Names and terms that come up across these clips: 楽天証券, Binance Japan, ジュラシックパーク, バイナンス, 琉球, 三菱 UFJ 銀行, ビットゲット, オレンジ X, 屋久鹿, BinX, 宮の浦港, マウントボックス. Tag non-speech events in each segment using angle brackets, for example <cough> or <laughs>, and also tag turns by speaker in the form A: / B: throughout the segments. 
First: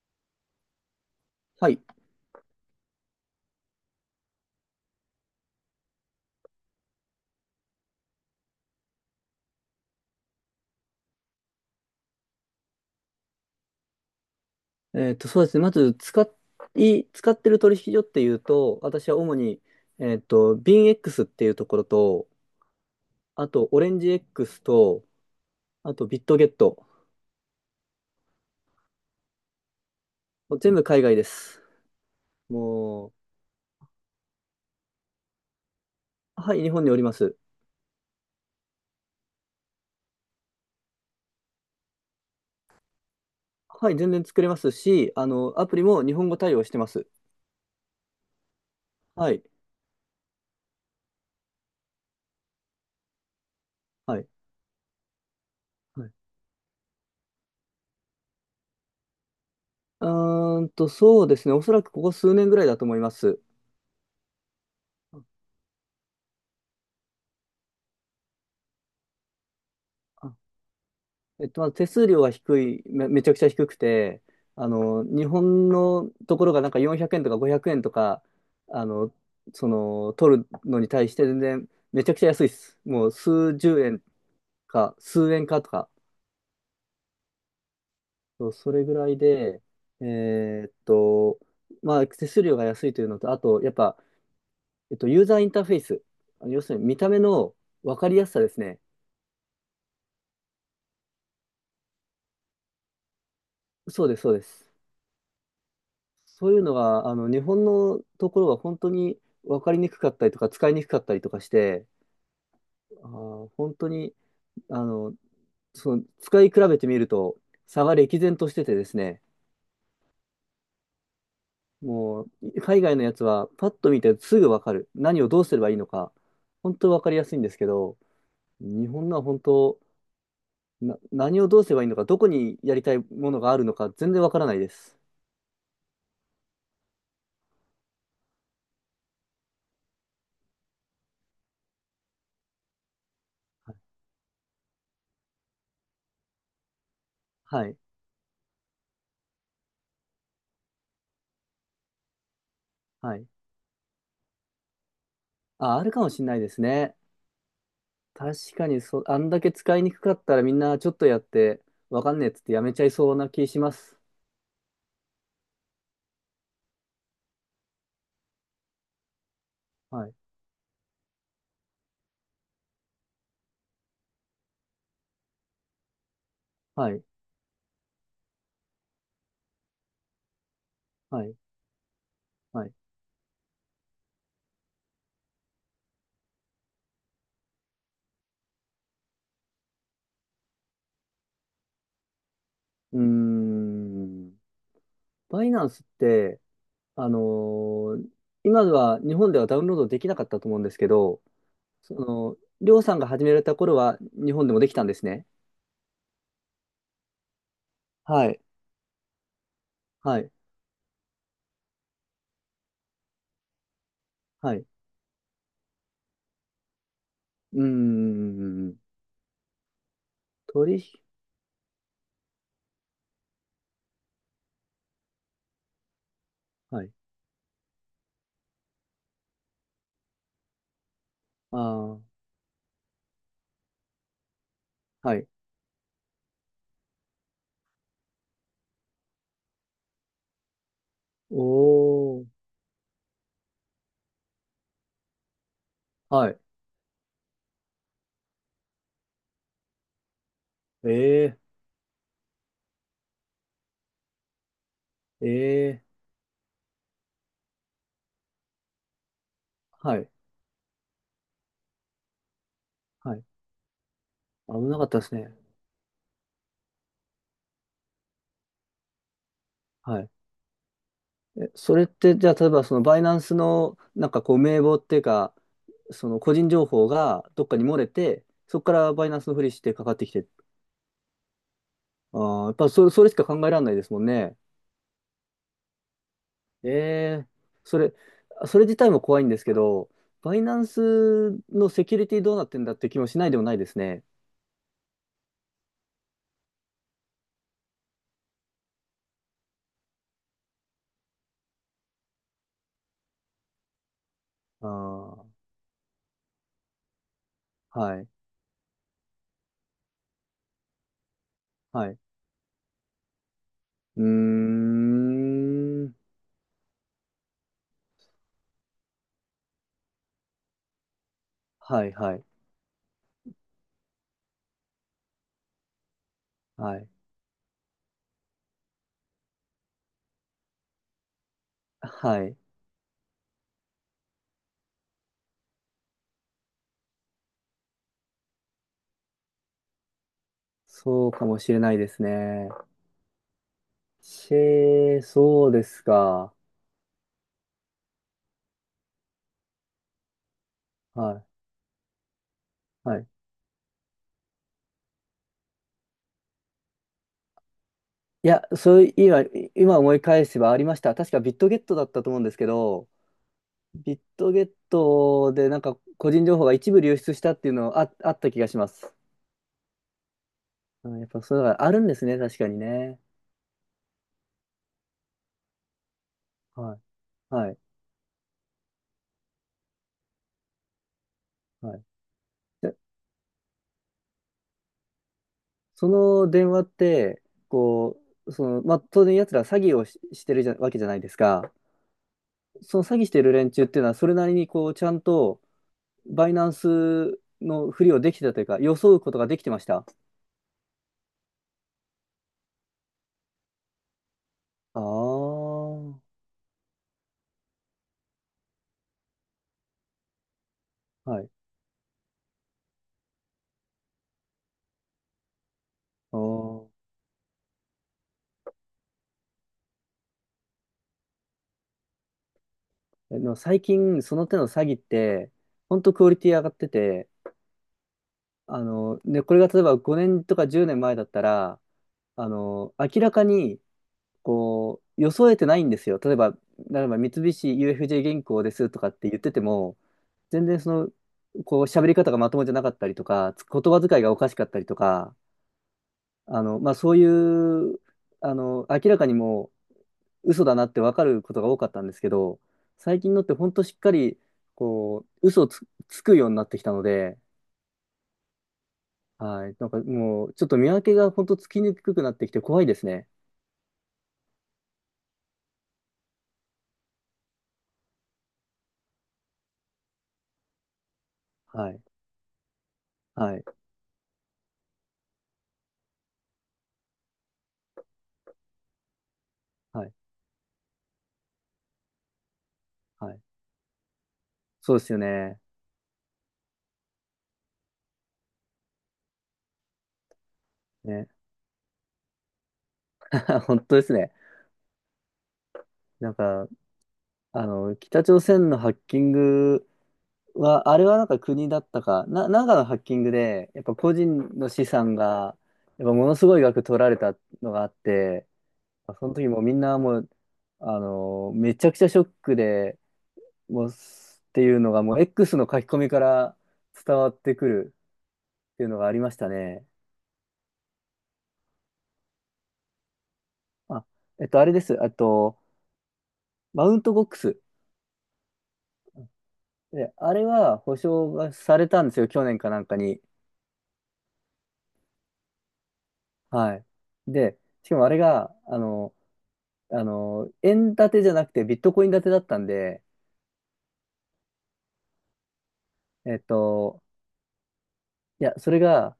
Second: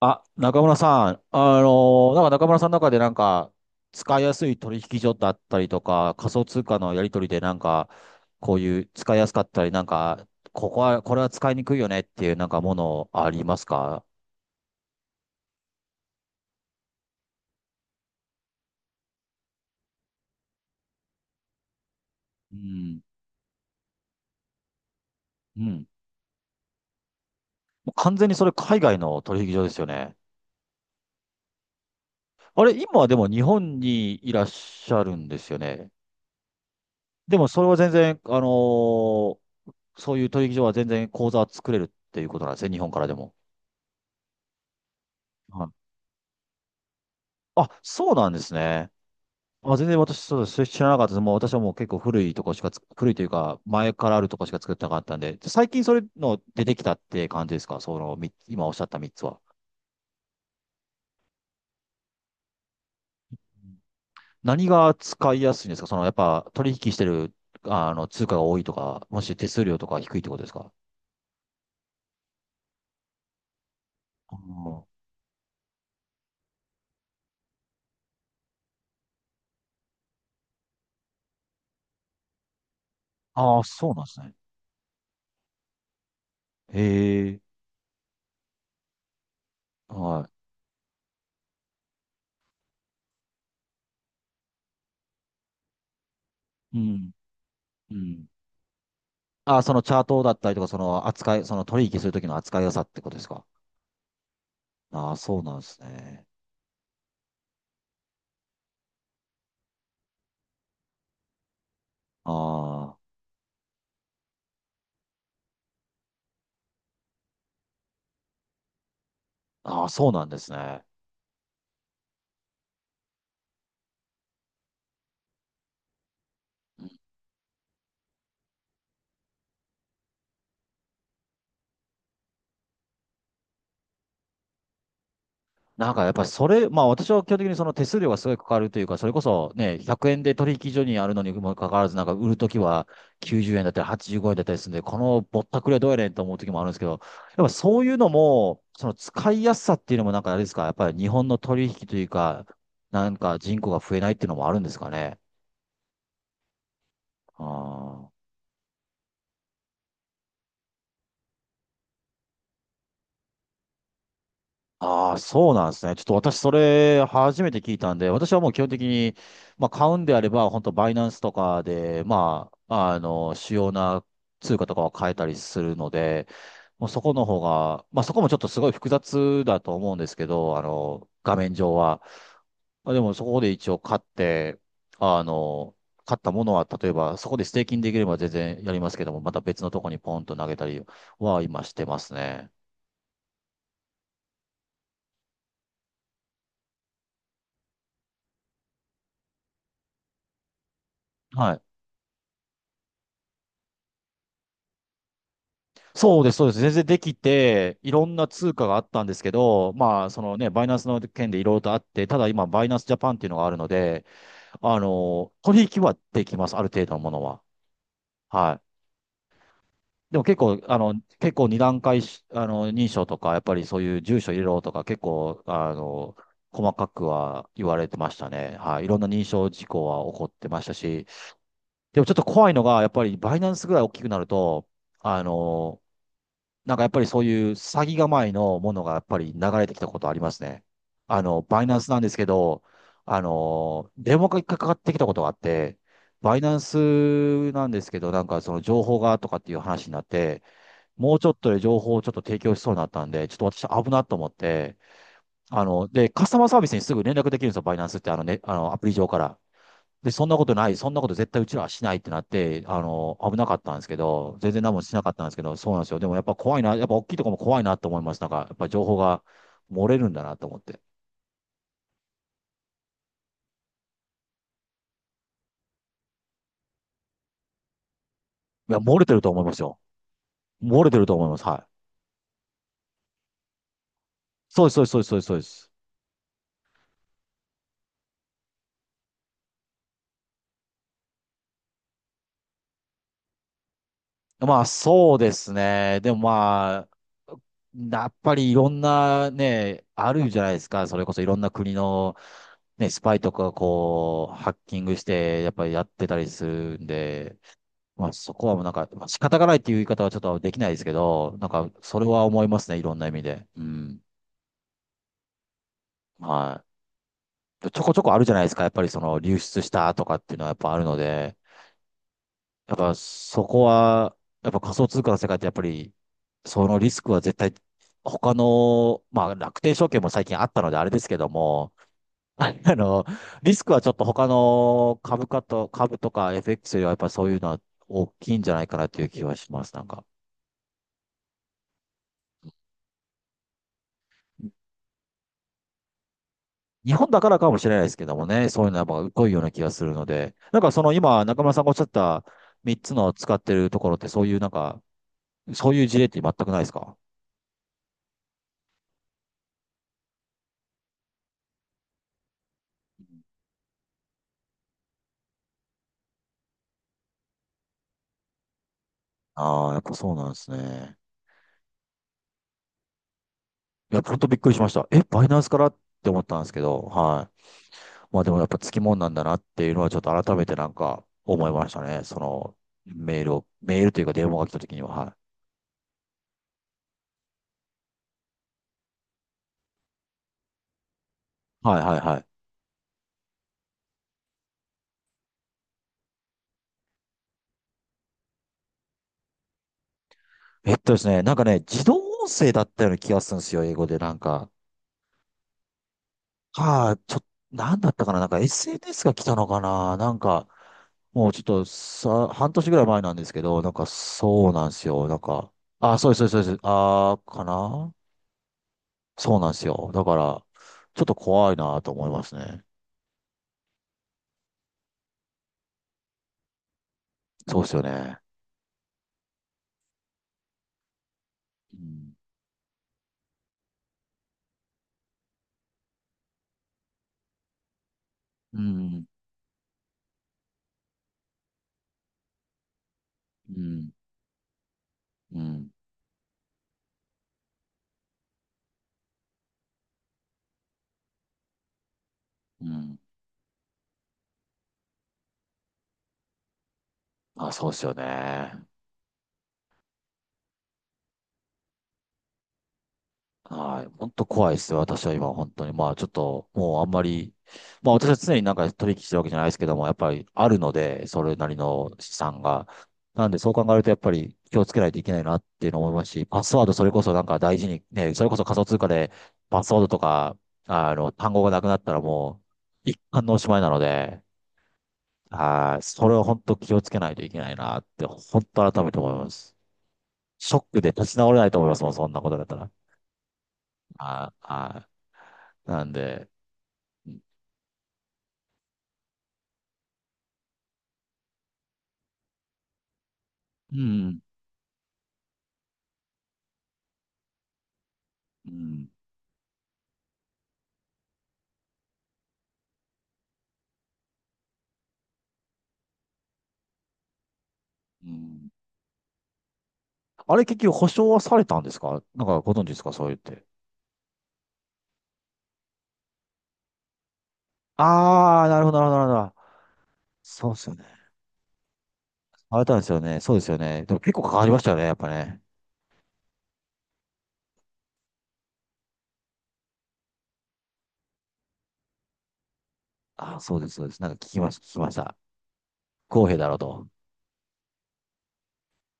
A: あ、中村さん、
B: はい。
A: 中村さんの中でなんか、使いやすい取引所だったりとか、仮想通貨のやり取りでなんか、こういう使いやすかったり、なんか、これは使いにくいよねっていうなんかものありますか？
B: そうですね。まず、使ってる取引所っていうと、私は主に、BinX っていうところと、
A: うん。
B: あと、オレンジ X と、
A: うん。
B: あと、ビットゲット。
A: もう完全にそれ海外の取引所ですよね。
B: もう全部海外です。
A: あれ、今は
B: も
A: でも日本にいらっしゃるんですよね。
B: はい、日本におります。
A: でもそれは全然、そういう取引所は全然口座は作れるっていうことなんですね、日本からでも。
B: はい、全然作れますし、
A: は
B: ア
A: い。
B: プリも日本語対応してます。
A: あ、そうなんですね。
B: はい、
A: あ、全然私、そうです。知らなかったです。もう私はもう結構古いとこしかつ、古いというか、前から
B: は
A: あ
B: い。
A: るとこしか作ってなかったんで、最近それ
B: はい、
A: の出てきたって感じですか？その、今おっしゃった3つは。
B: そうですね。おそらくここ数年ぐらいだと思います。
A: 何が使いやすいんですか？その、やっぱ取引してる、あの、通貨が多いとか、もし手数料とか低いってことですか？
B: まず手数料が低い、めちゃくちゃ低くて、
A: あー。
B: 日本のところがなんか400円とか500円とか、あの、取るのに対して全然めちゃくちゃ安いです。もう数
A: あー、
B: 十
A: そうな
B: 円
A: んですね。
B: か、数円かとか、
A: へえ。
B: そうそれぐらいで、え
A: は
B: ーっと、まあ、手数料が安いというのと、あと、やっぱ、ユーザーインターフェース、あの要す
A: い。
B: る
A: う
B: に見た
A: ん。
B: 目の
A: う
B: 分かりや
A: ん。
B: すさですね。
A: ああ、そのチャートだったりとか、その扱い、その取引するときの扱いやすさってことですか？
B: そうです、そうです。
A: ああー、そうなんですね。
B: そういうのが、日本のところは本当に分かりにくかったりとか、使いにくかったりとかして、
A: あ
B: 本当に、あの、使い比べてみると、差が歴然としててですね、
A: あ、ああ、そうなんですね。
B: もう、海外のやつは、パッと見てすぐ分かる。何をどうすればいいのか、本当分かりやすいんですけど、日本のは本当、何をどうすればいいのか、どこにやりたいものがあるのか、全然分からないです。
A: なんかやっぱりそれ、まあ私は基本的にその手数料がすごいかかるというか、それこそね、100円で取引所にあるのにもかかわらず、なんか売るときは90円だったり85円だったりするんで、このぼったくりはどうやねんと思うときもあるんですけど、やっぱ
B: はい。
A: そういうのも、その使いやすさっていうのもなんかあれですか、やっぱり日本の取引というか、なん
B: はい。
A: か人口が増えないっていうのもあるんですかね。
B: あ、あるかもしれないですね。
A: あー。
B: 確かにそあんだけ使いにくかったらみんなちょっとやって、わかんねえっつってやめちゃいそうな気します。
A: ああ、そうなんですね。ちょっと私、それ、初めて聞いたんで、私はもう基本的に、まあ、買うん
B: はい、
A: であれば、本当バイナンスとかで、まあ、あの、主要な通貨とかを変えたりするので、もう
B: は
A: そ
B: い、
A: この方が、まあ、そこもちょっとすごい複雑だと思うんですけど、あの、
B: は
A: 画
B: い、
A: 面上は。
B: はい。
A: まあでも、そこで一応買って、あの、買ったものは、例えば、そこでステーキングできれば全然やりますけども、また別のとこにポンと投げたりは今してますね。
B: うーん。バイナンスって、あのー今では日本ではダウンロードできなかったと思うんですけど、
A: はい。
B: その、りょうさんが始められた頃は日本でもできたんですね。
A: そうです、そうです。全然できて、いろんな
B: はい、
A: 通貨があったんですけど、まあ、
B: は
A: そ
B: い、
A: のね、バイナンスの件でいろいろとあって、ただ今、バイナンスジャパンっていうのがあるので、
B: はい。う
A: あの、取引はできます、ある程度のものは。
B: ー
A: はい。
B: ん。
A: でも結構、
B: 取
A: あ
B: 引、
A: の、結構二段階し、あの、認証とか、やっぱりそういう住所入れろとか、結構、あの、細
B: は
A: か
B: い。
A: くは言われてましたね。はい。いろんな認証事項は起こってましたし、
B: あ
A: でもちょっ
B: あ、
A: と怖いのが、やっぱりバイナンスぐらい大きくなると、
B: は
A: あ
B: い。
A: の、なんかやっぱりそういう詐欺構えのものがやっぱり流れてきたことありますね。あの、バイナンスなんです
B: お
A: け
B: ー、
A: ど、あの、電話がかかってきたことがあって、
B: は
A: バ
B: い。
A: イナンスなんですけど、なんかその情報がとかっていう話になって、もうちょ
B: え
A: っとで情報をちょっと提供しそうになったんで、ちょっと私危なと思って、
B: え、
A: あ
B: え
A: の、
B: え、
A: で、カスタマーサービスにすぐ連絡できるんですよ、バイナンスって、あのね、あの、アプリ上から。
B: はい。
A: で、そんなこと絶対うちらはしないってなって、あ
B: は
A: の、
B: い
A: 危なかったんですけど、全
B: 危
A: 然何
B: な
A: も
B: かっ
A: し
B: た
A: な
B: で
A: か
B: す
A: ったんで
B: ね。
A: すけど、そうなんですよ。でもやっぱ怖いな、やっぱ大きいとこも怖いなと思います。なんか、やっぱ情報が漏れ
B: は
A: る
B: い。
A: んだなと思って。
B: え、それって、じゃあ、例えば、その、バイナンスの、なんかこう、名簿っていうか、その、個人情報がどっかに漏れて、そこ
A: い
B: か
A: や、
B: ら
A: 漏れ
B: バイ
A: て
B: ナ
A: る
B: ンス
A: と
B: の
A: 思
B: ふ
A: い
B: り
A: ます
B: して
A: よ。
B: かかってきて、
A: 漏れてると思います。はい。
B: ああ、やっぱそれ、それしか考えられないですもんね。
A: そうです、そうです、そうです、そうです。そうです。
B: ええ、それ、それ自体も怖いんですけど、バイナンスのセキュリティどうなってんだって気もしないでもないですね。
A: まあ、そうですね。でもまあ、やっぱりいろんなね、あるじゃないですか。それこそいろんな国の、ね、スパイとかがこう、ハッ
B: あ
A: キングし
B: あ、
A: て、やっぱりやってたりするんで、
B: は
A: ま
B: い、
A: あ、そこはもうなんか、まあ、仕方がないっていう言い方はちょっとできないですけど、なんか、
B: はい。
A: それは思いますね、いろんな意味で。う
B: う
A: ん。
B: ーん、
A: はい。ちょこちょこあるじゃないですか、やっぱりその流出したとかっていうのはやっぱあるので、
B: はい、はい、
A: やっぱそこは、やっぱ仮想通貨の世界ってやっぱり、そ
B: は
A: の
B: い、
A: リスクは絶対、他の、まあ、楽天証券も最近あったのであれですけども、
B: は
A: <laughs>
B: い。
A: あの、リスクはちょっと他の株価と、株とか FX よりはやっぱそういうのは大きいんじゃないかなという気はします、なんか。
B: そうかもしれないですね。シェー、そうですか。
A: 日本だからかもしれないですけどもね、そういうのはやっぱ濃いような気がするので、なんかその
B: は
A: 今、
B: い。
A: 中村さんがおっしゃった3つ
B: はい。
A: の使ってるところって、そういうなんか、そういう事例って全くないですか？
B: いや、そういう、今、今思い返せばありました。確かビットゲットだったと思うんですけど、ビットゲットでなんか個人情報が一部流出したっていうのあ、あった気がします。
A: ああー、やっぱそうなんです
B: う
A: ね。
B: ん、やっぱそういうのがあるんですね、確かにね。
A: いや、ほんとびっくりしました。え、バイナンスからって思ったんですけ
B: はい。
A: ど、は
B: はい。
A: い。まあでもやっぱつきもんなんだなっていうのはちょっと改めてなんか思いまし
B: は
A: た
B: い。
A: ね。その
B: で、
A: メールというか電話が来た時には、
B: その電話って、こう、その、まあ、当然奴ら詐欺をしてるじゃ、わけじゃないですか。
A: はい。はいはいはい。
B: その詐欺してる連中っていうのは、それなりにこう、ちゃんと、バイナンスのふりをできてたというか、装うことができてました。
A: えっとですね、なんかね、自動音声だったような気がするんですよ、英語でなんか。
B: ああ、は
A: か、ちょ、なんだったかな、なんか SNS が来たのかな、なんか、も
B: い。
A: うちょっとさ、半年ぐらい前なんですけど、なんかそうなんですよ。なんか、あ、そうで
B: あ
A: す、そうです、そうです。
B: ー
A: あー、かな、そうなんですよ。だから、ちょっと怖いなと思いますね。
B: えでも最近、その手の詐欺って、ほんとクオリティ上がってて、
A: そうですよね。
B: ね、これが例えば5年とか10年前だったら、
A: うん、
B: 明らかに、こう、装えてないんですよ。例えば、例えば三菱 UFJ 銀行で
A: う
B: すとかっ
A: ん、
B: て言ってても、全然その、こう、喋り方がまともじゃなかったりとか、
A: う
B: 言葉
A: ん、
B: 遣いがおかしかったりとか、
A: うん、
B: まあ、そういう、明らかにもう嘘だなって分かることが多かったんですけど、
A: うん。
B: 最近のって本当しっかり、こう、嘘をつ、つくようになってきたので、
A: あ、そうですよね。
B: はい。なんかもう、ちょっと見分けが本当つきにくくなってきて怖いですね。
A: はい。本当怖いですよ。私は今、本当に。まあ、ちょっと、もうあんまり、まあ、私は常になんか取引してるわけじゃないですけども、やっぱりあるので、それなり
B: はい。
A: の資産が。なん
B: は
A: で、
B: い。
A: そう考えると、やっぱり気をつけないといけないなっていうのを思いますし、パスワード、それこそなんか大事に、ね、それこそ仮想通貨で、パスワー
B: は
A: ド
B: い。
A: とか、あの、単語がなくなったら一
B: はい。
A: 貫のおしまいなので、
B: そうですよね。
A: はい。それを本当気をつけないといけないなって、本当改めて思います。ショックで
B: ね。
A: 立ち直れないと思いますもん、そんなことだったら。
B: <laughs> 本当ですね。
A: はい。はい。なん
B: なん
A: で、
B: か、
A: うん。
B: 北朝鮮のハッキングは、あれはなんか国だったか、なんかのハッキングで、やっぱ個人の資産が、やっぱものすごい額取られたのがあって、
A: うん。
B: その時もうみんなもう、あのめちゃくちゃショックで、もうす、っていうのがもう X の書き込みから伝わってくる
A: うん。
B: っていうのがありましたね。
A: あれ結局保証はされたんですか？なんかご存知ですか？そう言って。
B: まあ、あれです。あと、マウントボックス。
A: ああ、なるほど、なるほど、なるほど。
B: で、あれ
A: そう
B: は
A: ですよ
B: 保
A: ね。
B: 証がされたんですよ。去年か
A: さ
B: な
A: れ
B: ん
A: た
B: か
A: んですよ
B: に。
A: ね。そうですよね。でも結構かかりましたよね、やっぱね。
B: はい。で、しかもあれが、円建てじゃなくてビットコイン建てだったんで、
A: ああ、そうです、そうです。なんか聞きました、聞きました。不
B: えっ
A: 公平だろう
B: と、
A: と。
B: いや、それが、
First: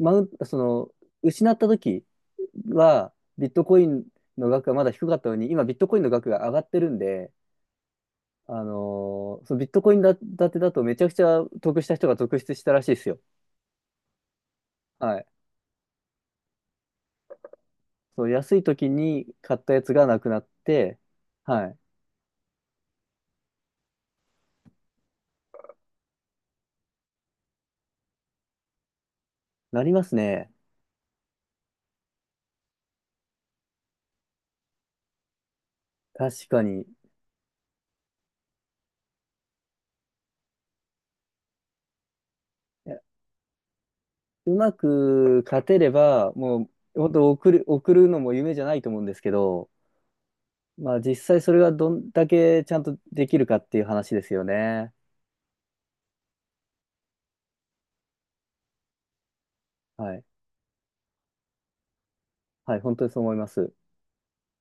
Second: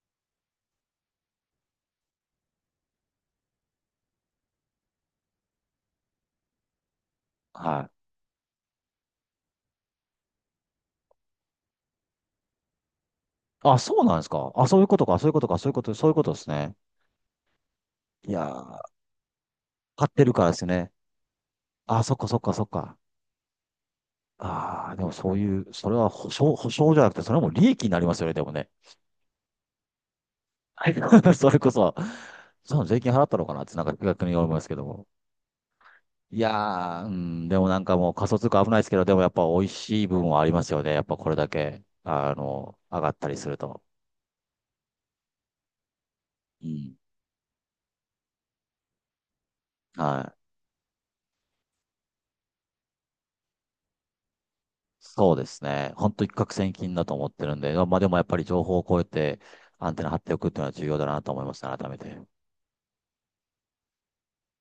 B: マウンその、失った時は、ビットコインの額がまだ低かったのに、今ビットコインの額が上がってるんで、
A: はい。
B: そのビットコイン建てだとめちゃくちゃ得した人が続出したらしいですよ。
A: あ、そうなんですか。あ、そういうことか、
B: は
A: そ
B: い。
A: ういうことか、そういうこと、そういうことですね。
B: そう、
A: いや
B: 安い時
A: ー、
B: に買ったやつが
A: 買っ
B: な
A: て
B: く
A: る
B: な
A: か
B: っ
A: らですね。
B: て、はい。
A: あ、そっか、そっか、そっか。ああ、でもそういう、それは保証、保証じゃなくて、それはもう利益になりますよね、でもね。
B: なりますね。
A: はい。 <laughs> それこそ、その税金払ったのかなってなんか逆に思いますけども。い
B: 確かに。
A: やー、うん、でもなんかもう仮想通貨危ないですけど、でもやっぱ美味しい部分はありますよね。やっぱこれだけ、あの、上がったりすると。
B: うまく勝てれば、も
A: うん。
B: う、本当送る、送るのも夢じゃないと思うんですけど、
A: はい。
B: まあ実際それがどんだけちゃんとできるかっていう話ですよね。
A: そうですね。本当一攫千金だと思ってるんで、まあでもやっぱり情報を超えてアンテナ
B: は
A: 張っ
B: い。
A: ておくっていうのは重要だなと思いましたね、改めて。
B: はい、本当にそう思います。